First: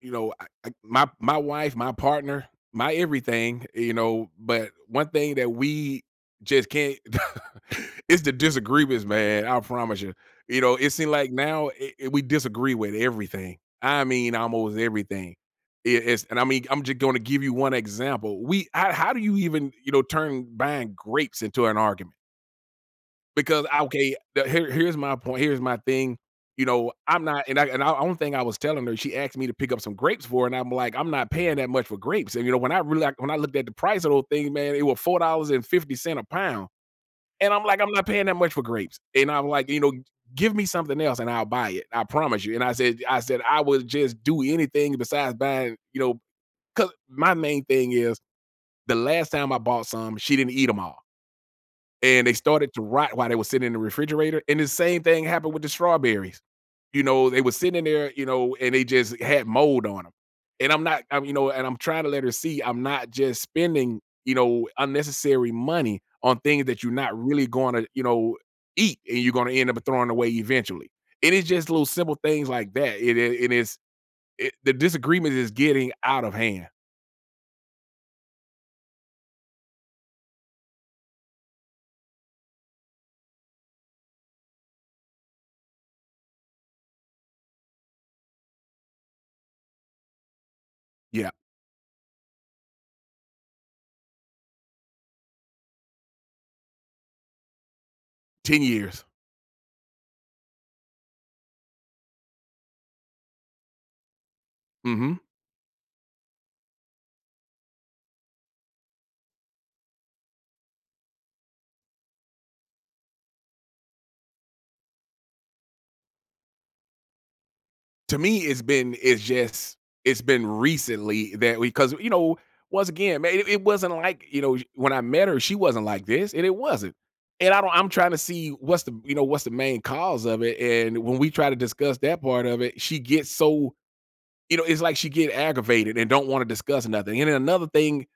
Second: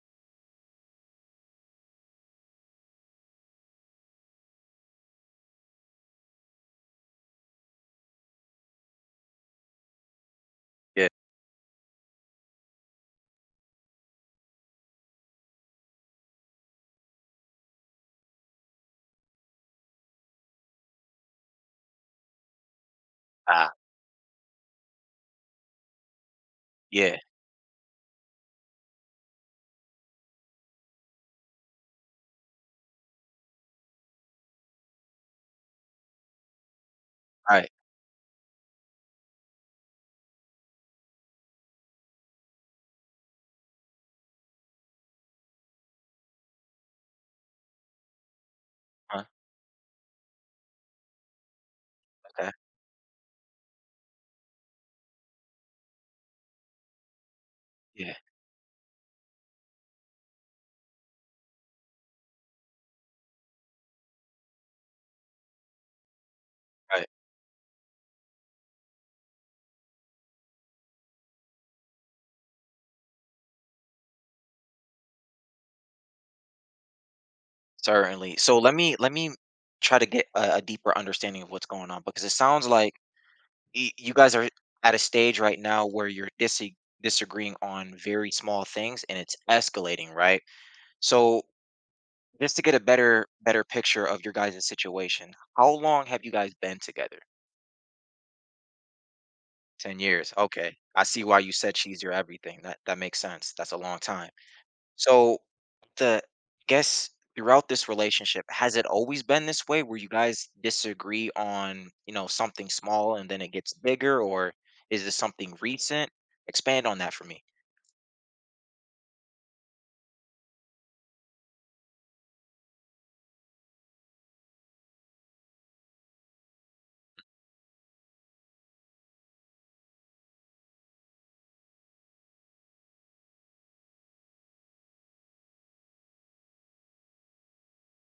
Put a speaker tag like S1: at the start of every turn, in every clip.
S1: my wife, my partner, my everything, you know. But one thing that we just can't is the disagreements, man. I promise you. You know, it
S2: Yeah.
S1: seems like now we disagree with everything. I mean, almost everything. It- it's, and I mean, I'm just going to give you one example. How do you even, you know, turn buying grapes into an argument? Because
S2: Ah,
S1: okay, the here's my point, here's my thing, you know,
S2: yeah.
S1: I'm not and I and I one thing I was telling her, she asked me to pick up some grapes for her, and I'm like, "I'm not paying that much for grapes," and, you know, when I really like, when I looked at the price of those things, man, it was $4.50 a pound, and I'm
S2: Right.
S1: like, "I'm not paying that much for grapes," and I'm like, you know, "Give me something else and I'll buy it, I promise you," and I said, "I would just do anything besides buying," because my main thing is the
S2: Uh,
S1: last time I bought some, she didn't eat them all and they
S2: okay.
S1: started to rot while they were sitting in the refrigerator. And the same thing happened with the strawberries. You know, they were sitting there,
S2: Yeah.
S1: you know, and they just had mold on them. And I'm not, I'm, you know, and I'm trying to let her see I'm not just spending, you know, unnecessary money on things that you're
S2: Right.
S1: not really going to, you know, eat and you're going to end up throwing away eventually. And it's just little simple things like that. The disagreement is getting out of hand.
S2: Certainly. So let me try to get a deeper understanding of what's going on because it sounds like you guys are at a stage right now where you're disagreeing on very small things and it's escalating, right?
S1: Yeah.
S2: So just to get a better picture of your guys' situation, how long have you guys been together?
S1: 10 years.
S2: 10 years. Okay. I see why you said she's your everything. That makes sense. That's a long time.
S1: Hmm.
S2: So, the guess throughout this relationship, has it always been this way where you guys disagree on something small and then it gets bigger, or is this something recent? Expand on that for me.
S1: To me, it's been recently that we, because you know, once again, man, it wasn't like, you know, when I met her, she wasn't like this, and it wasn't. And I don't. I'm trying to see what's the, you know, what's the main cause of it. And when we try to discuss that part of it, she gets so, you know, it's like she get aggravated and don't want to discuss nothing. And then another thing,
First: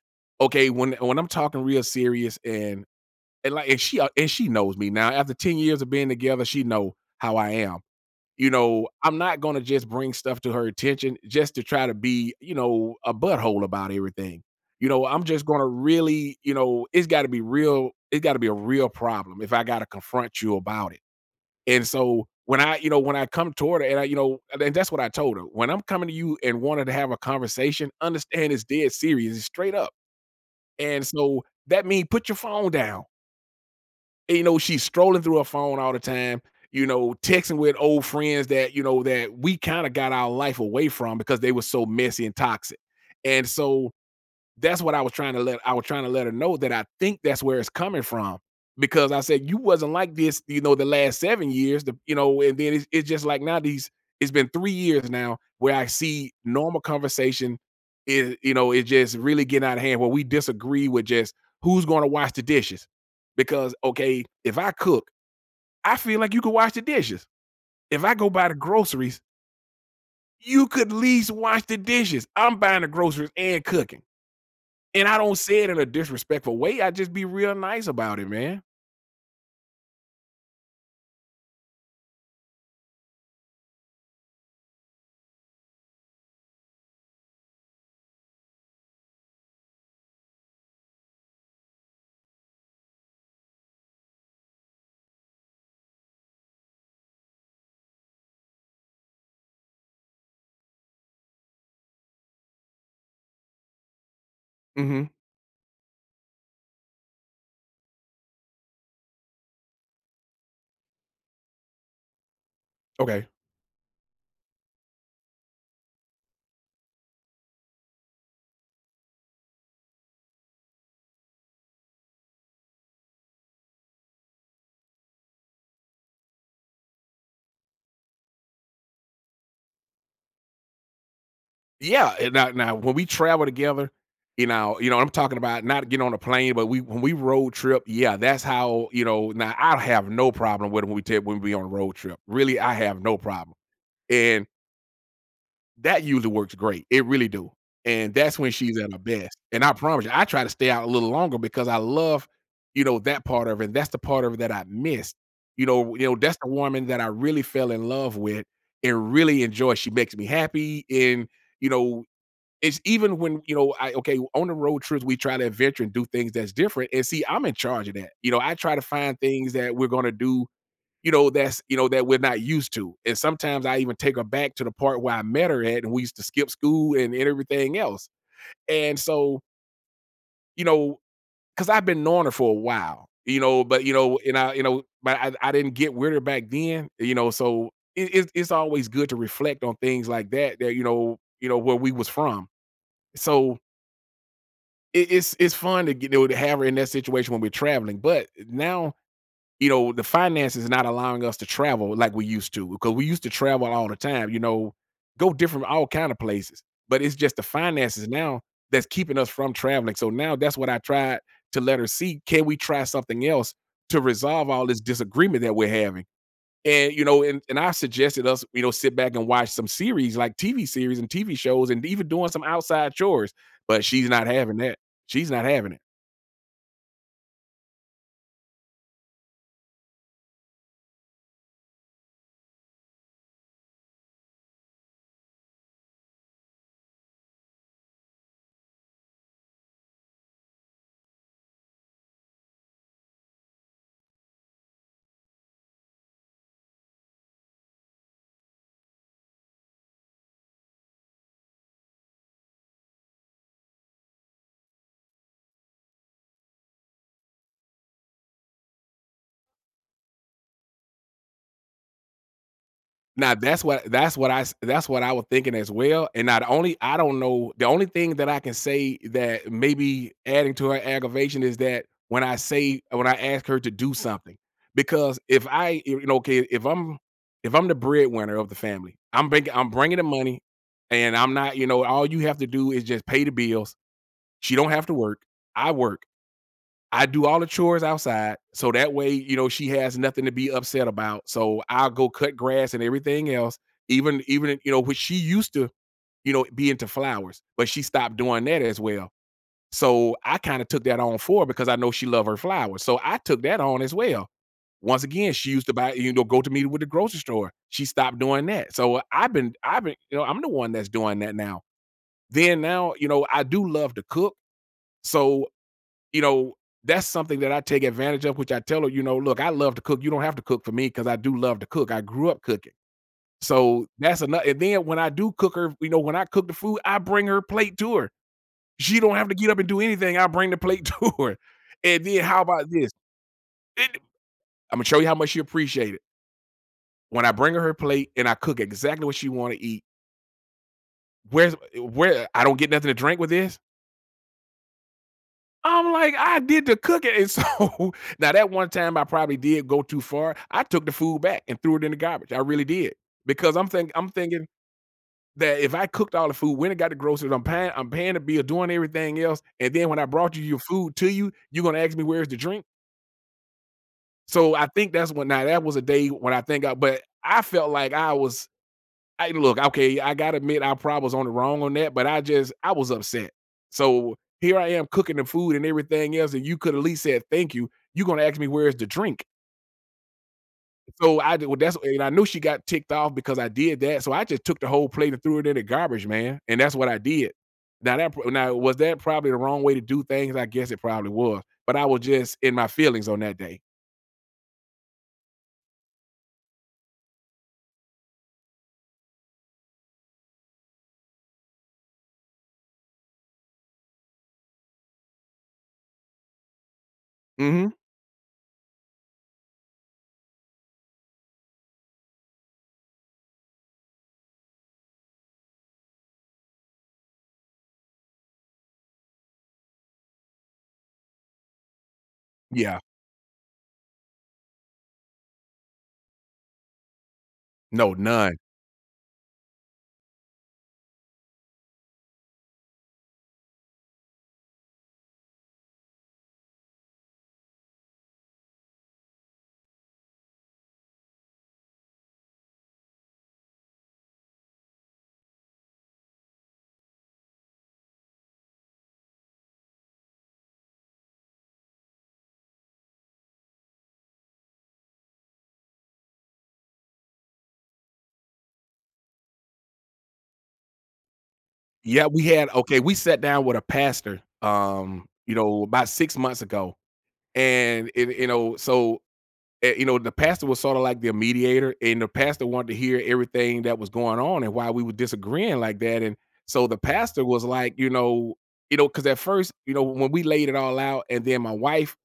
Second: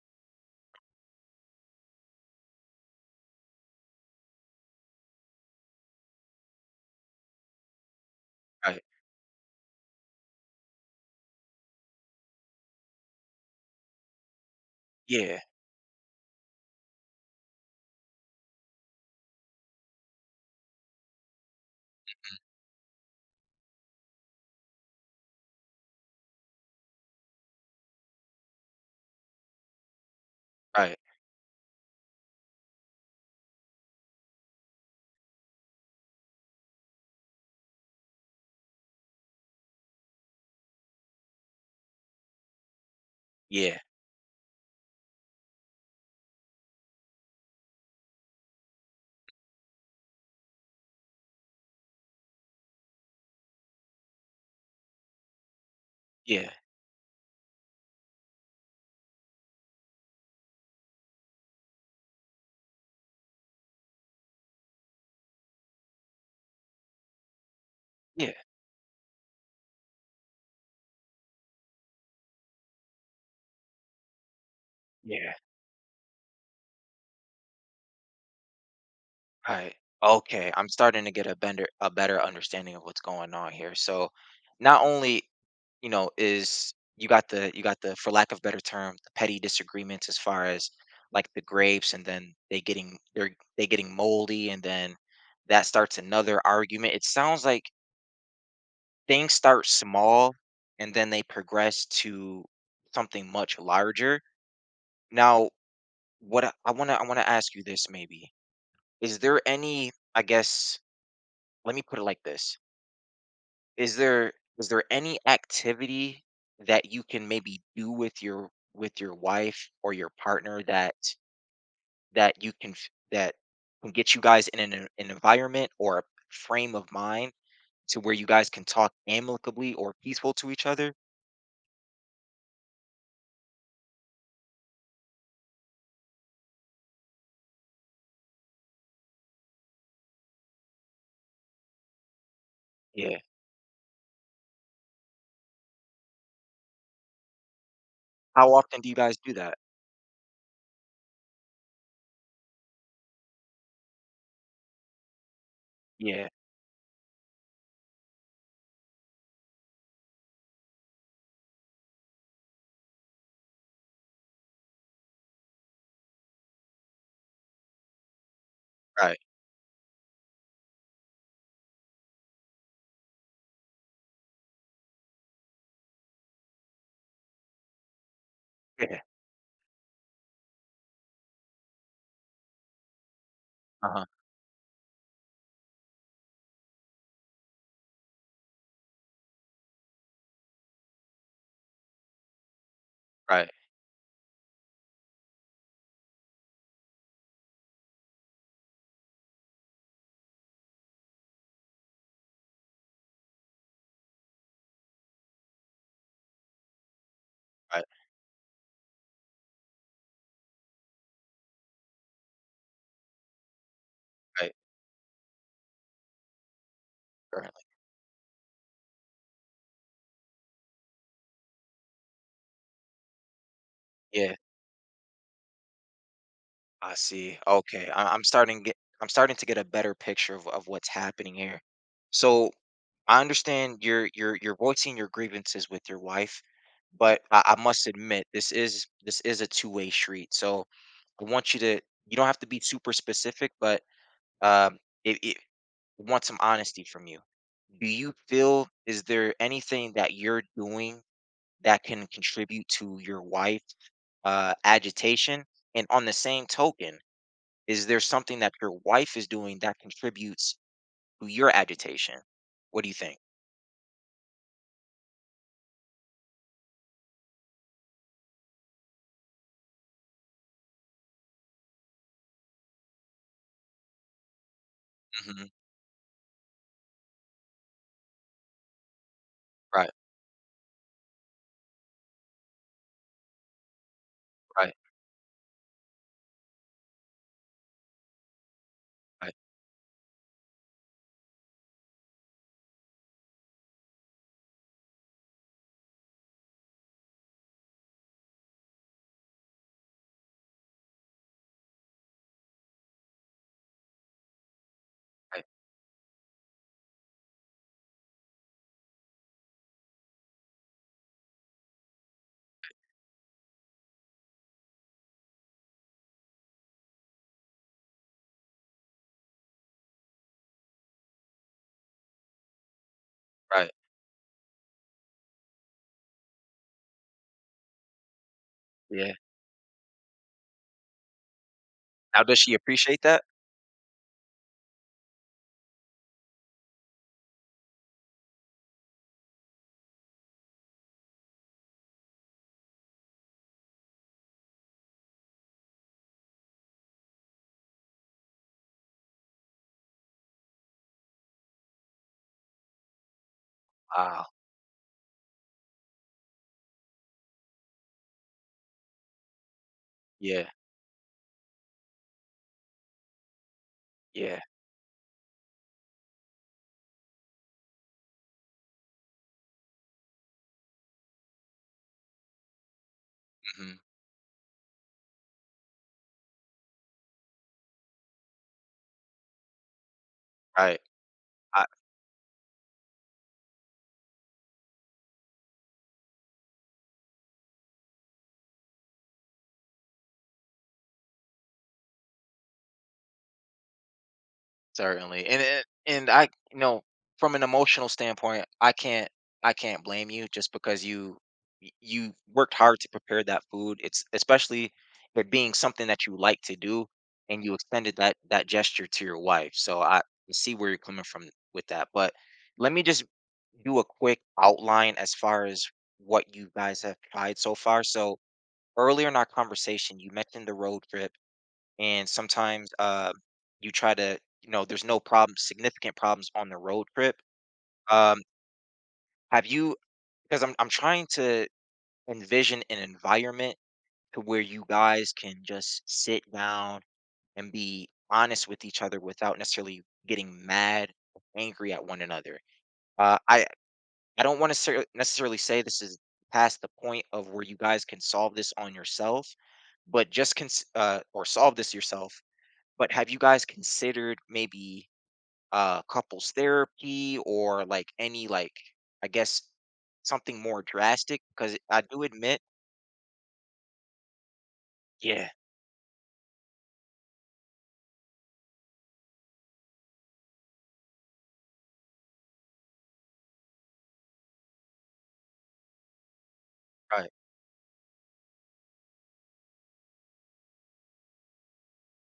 S1: okay, when I'm talking real serious and she and she knows me now after 10 years of being together, she know how I am. You
S2: Right.
S1: know, I'm not gonna just bring stuff to her attention just to try to be, you know, a butthole about everything. You know, I'm
S2: Yeah.
S1: just gonna really, you know, it's gotta be real, it's gotta be a real problem if I gotta confront you about it. And so when I come toward her and I, you know, and that's what I told her. When I'm coming to you and wanting to have a conversation, understand it's dead serious, it's straight up.
S2: Right.
S1: And so that means put your phone down. You know, she's strolling through her phone all the time, you know, texting with old friends that, you know, that we kind of got our life away from because they were so messy and toxic. And
S2: Yeah.
S1: so that's what I was trying to let I was trying to let her know that I think that's where it's coming from because I said you wasn't like this, you know, the last 7 years, the, you know, and then it's just like now these. It's been 3 years now where I see
S2: Yeah.
S1: normal conversation is, you know, it's just really getting out of hand. Where we disagree with just who's going to wash the dishes, because okay, if I cook, I feel like you could wash the dishes. If I go
S2: Yeah.
S1: buy the groceries, you could at least wash the dishes. I'm buying the groceries and cooking. And I
S2: Yeah.
S1: don't say it in a disrespectful way. I just be real nice about it, man.
S2: Right. Okay. I'm starting to get a better understanding of what's going on here. So not only is you got the for lack of better term, the petty disagreements as far as like the grapes and then they getting moldy and then that starts another argument. It sounds like things start small and then they progress to something much larger.
S1: Mhm.
S2: Now, what I want to ask you this maybe. Is there any I guess let me put it like this.
S1: Okay.
S2: Is there is there any activity that you can maybe do with your wife or your partner that can get you guys in an environment or a frame of mind to where you guys can talk amicably or peaceful to each other?
S1: Yeah, and now when we travel together, you know, I'm talking about not getting on a plane, but we when we road trip, yeah, that's how, you know, now I have no problem with it when we take when we on a road trip. Really, I have
S2: Yeah.
S1: no problem. And that usually works great. It really do. And that's when
S2: How
S1: she's
S2: often do
S1: at
S2: you
S1: her
S2: guys do
S1: best.
S2: that?
S1: And I promise you, I try to stay out a little longer because I love, you know, that part of it. And that's the part of it that I missed. You know,
S2: Yeah.
S1: that's the woman that I really fell in love with and really enjoy. She makes me happy and, you know, it's even when, you know, I okay, on the road trips, we try to adventure and do things that's different, and see, I'm in charge of that. You know, I try to
S2: Right.
S1: find things that we're gonna do, you know, that we're not used to. And sometimes I even take her back to the part where I met her at and we used to skip school and everything else. And
S2: Yeah.
S1: so, you know, because I've been knowing her for a while, you know, but
S2: Uh
S1: you
S2: huh.
S1: know, and I, you know, but I didn't get with her back then, you know, so it's always good to reflect on things like that, that you know, where we was from.
S2: Right.
S1: So it's fun to get, you know, to have her in that situation when we're traveling. But now you know, the finances is not allowing us to travel like we used to because we used to travel all the time, you know, go different all kind of places. But it's just the
S2: Right.
S1: finances now that's keeping us from traveling. So now that's what I tried to let her see. Can we try something else to resolve
S2: Right.
S1: all this disagreement that we're having? And you know, and
S2: Currently.
S1: I suggested us, you know, sit back and watch some series like TV series and TV shows and even doing some outside chores. But she's not
S2: Yeah.
S1: having that. She's not having it.
S2: I see. Okay. I'm starting to get a better picture of what's happening here. So I understand you're voicing your grievances with your wife, but I must admit this is a two-way street. So I want you to you don't have to be super specific, but um it, it I want some honesty from you. Do you feel is there anything that you're doing that can contribute to your wife agitation? And on the same token, is there something that your wife is doing that contributes to your agitation? What do you think?
S1: Now that's what I was thinking as well. And not only I don't know, the only thing that I can say that maybe adding to her aggravation is that when I say when I ask her to do something, because if
S2: Mhm.
S1: I you know okay if I'm the breadwinner of the family, I'm
S2: Right,
S1: bringing the money, and I'm not, you know, all you have to do is just pay the bills. She don't
S2: right,
S1: have to work. I work. I do all the chores outside, so that way,
S2: right,
S1: you know, she has nothing to be upset about. So I'll go cut grass and everything else, even even you know, which she used to, you know, be into flowers, but she stopped doing that as well. So I kind of took that on for her because I know she loved her flowers. So I took that on as well. Once again,
S2: right,
S1: she used to buy, you know, go to me with the grocery store. She stopped doing that. So I've been, you know, I'm the one that's doing that now. Then now, you know, I do love to cook. So you know, that's something that I take advantage of, which I tell her, you know, look, I love to cook. You don't have to cook for me because I do love to cook. I grew up cooking.
S2: right.
S1: So that's another. And then when I do cook her, you know, when I cook the food, I bring her plate to her. She
S2: Yeah.
S1: don't have to get up and do anything. I bring the plate to her. And then
S2: Now does
S1: how
S2: she
S1: about this?
S2: appreciate that?
S1: It- I'm gonna show you how much she appreciate it. When I bring her her plate and I cook exactly what she want to eat, where I don't get nothing to drink with this, I'm like, I did the cooking. And so now that one time I probably did go too far. I took the food back and threw it in the garbage. I really did. Because I'm
S2: Wow.
S1: thinking that if I cooked all the food, when it got the groceries, I'm paying the bill, doing everything else. And then when I brought you
S2: Yeah,
S1: your food to you, you're gonna ask me where's the drink.
S2: yeah.
S1: So I think that's when, now that was a day when I felt like I was I look, okay, I gotta admit I probably was on the wrong on that, but I was upset.
S2: Mhm.
S1: So here I am cooking the food and everything else, and you could at least said thank you. You're gonna ask me where's the drink.
S2: Right.
S1: So that's, and I knew she got ticked off because I did that. So I just took the whole plate and threw it in the garbage, man. And that's what I did. Now was that probably the wrong way to do things? I guess it probably was. But I was just in my feelings on that day.
S2: Certainly, and I you know, from an emotional standpoint, I can't blame you just because you worked hard to prepare that food. It's especially it being something that you like to do, and you
S1: Hmm.
S2: extended that gesture to your wife. So I see where you're coming from with that, but let me just do a quick outline as far as what you guys have tried so far. So earlier in our conversation, you mentioned the road trip and sometimes
S1: Yeah.
S2: you try to there's no problems, significant problems on the road trip.
S1: No,
S2: um
S1: none.
S2: have you because I'm trying to envision an environment to where you guys can just sit down and be honest with each other without necessarily getting mad or angry at one another. Uh i i don't want to necessarily say this is past the point of where you guys can solve this on yourself, but just or solve this yourself, but have you guys considered maybe couples therapy or like any, like I guess something more drastic because I do
S1: Yeah, we
S2: admit.
S1: had, okay, we sat down with a pastor,
S2: Yeah.
S1: you know, about 6 months ago, and it you know, so, eh, you know, the pastor was sorta like the mediator, and the pastor wanted to hear everything that was going on and why we were disagreeing like that, and so the
S2: Right.
S1: pastor was like, you know, because at first, you know, when we laid it all out, and then my wife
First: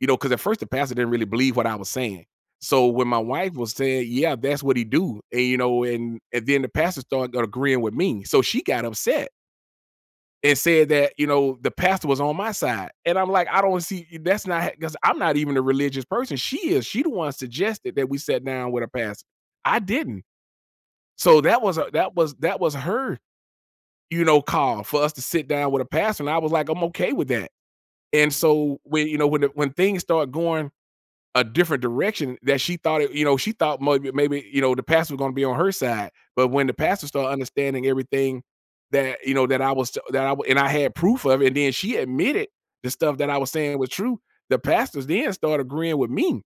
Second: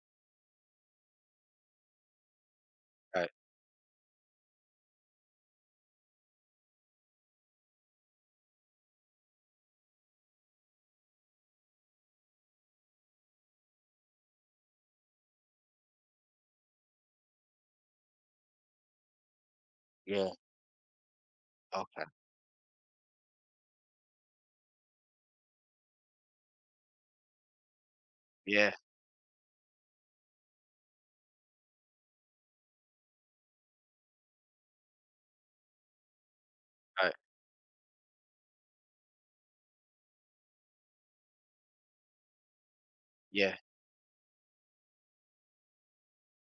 S1: you know, because at first the pastor didn't really believe what I was saying. So when my
S2: Right.
S1: wife was saying, "Yeah, that's what he do," and, you know, and then the pastor started agreeing with me, so she got upset and said that, you know, the pastor was on my side. And I'm like, I don't see that's not, because I'm not even a religious person. She is. She the one suggested that we sat down with a pastor. I didn't.
S2: Yeah.
S1: So
S2: Okay.
S1: that was her, you know, call for us to sit down with a pastor, and I was like, I'm okay with that. And
S2: Yeah.
S1: so when, you know, when things start going a different direction that she thought it, you know, she thought maybe, you know, the pastor was gonna be on her side. But when the pastor
S2: Right.
S1: started understanding everything that, you know, that I was that I, and I had proof of it, and then she admitted the stuff that I was
S2: Yeah.
S1: saying was true, the pastors then started agreeing with me.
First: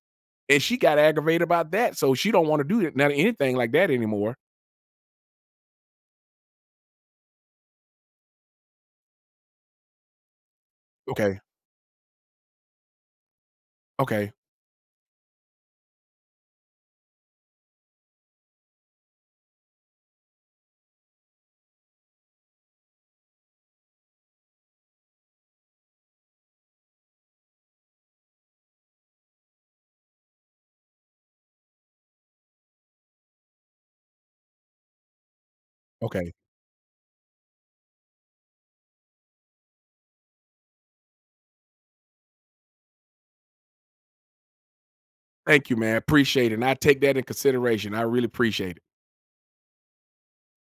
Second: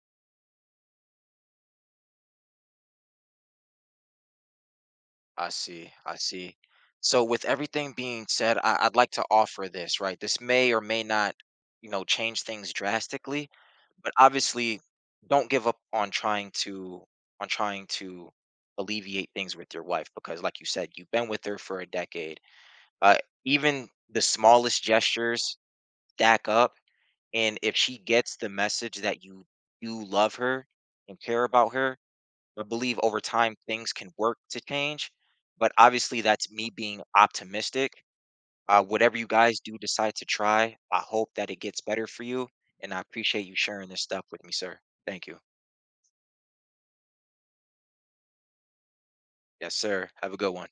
S1: And she got aggravated about that. So she don't want to do that, not anything like that anymore.
S2: I see. I see. So with everything being said, I'd like to offer this, right, this may or may not
S1: Okay,
S2: change things drastically, but
S1: okay,
S2: obviously don't give up on trying to alleviate things with your wife because like you said, you've been with her for a decade. Uh, Even the smallest gestures stack up, and if she gets the message that you do love her and care about her, I believe over time things can work to change. But obviously,
S1: okay.
S2: that's me being optimistic. Whatever you guys do decide to try, I hope that it gets better for you. And I appreciate you sharing this stuff with me, sir. Thank you.
S1: Thank you, man. Appreciate it. And I take that in consideration. I really appreciate it.
S2: Yes, sir. Have a good one.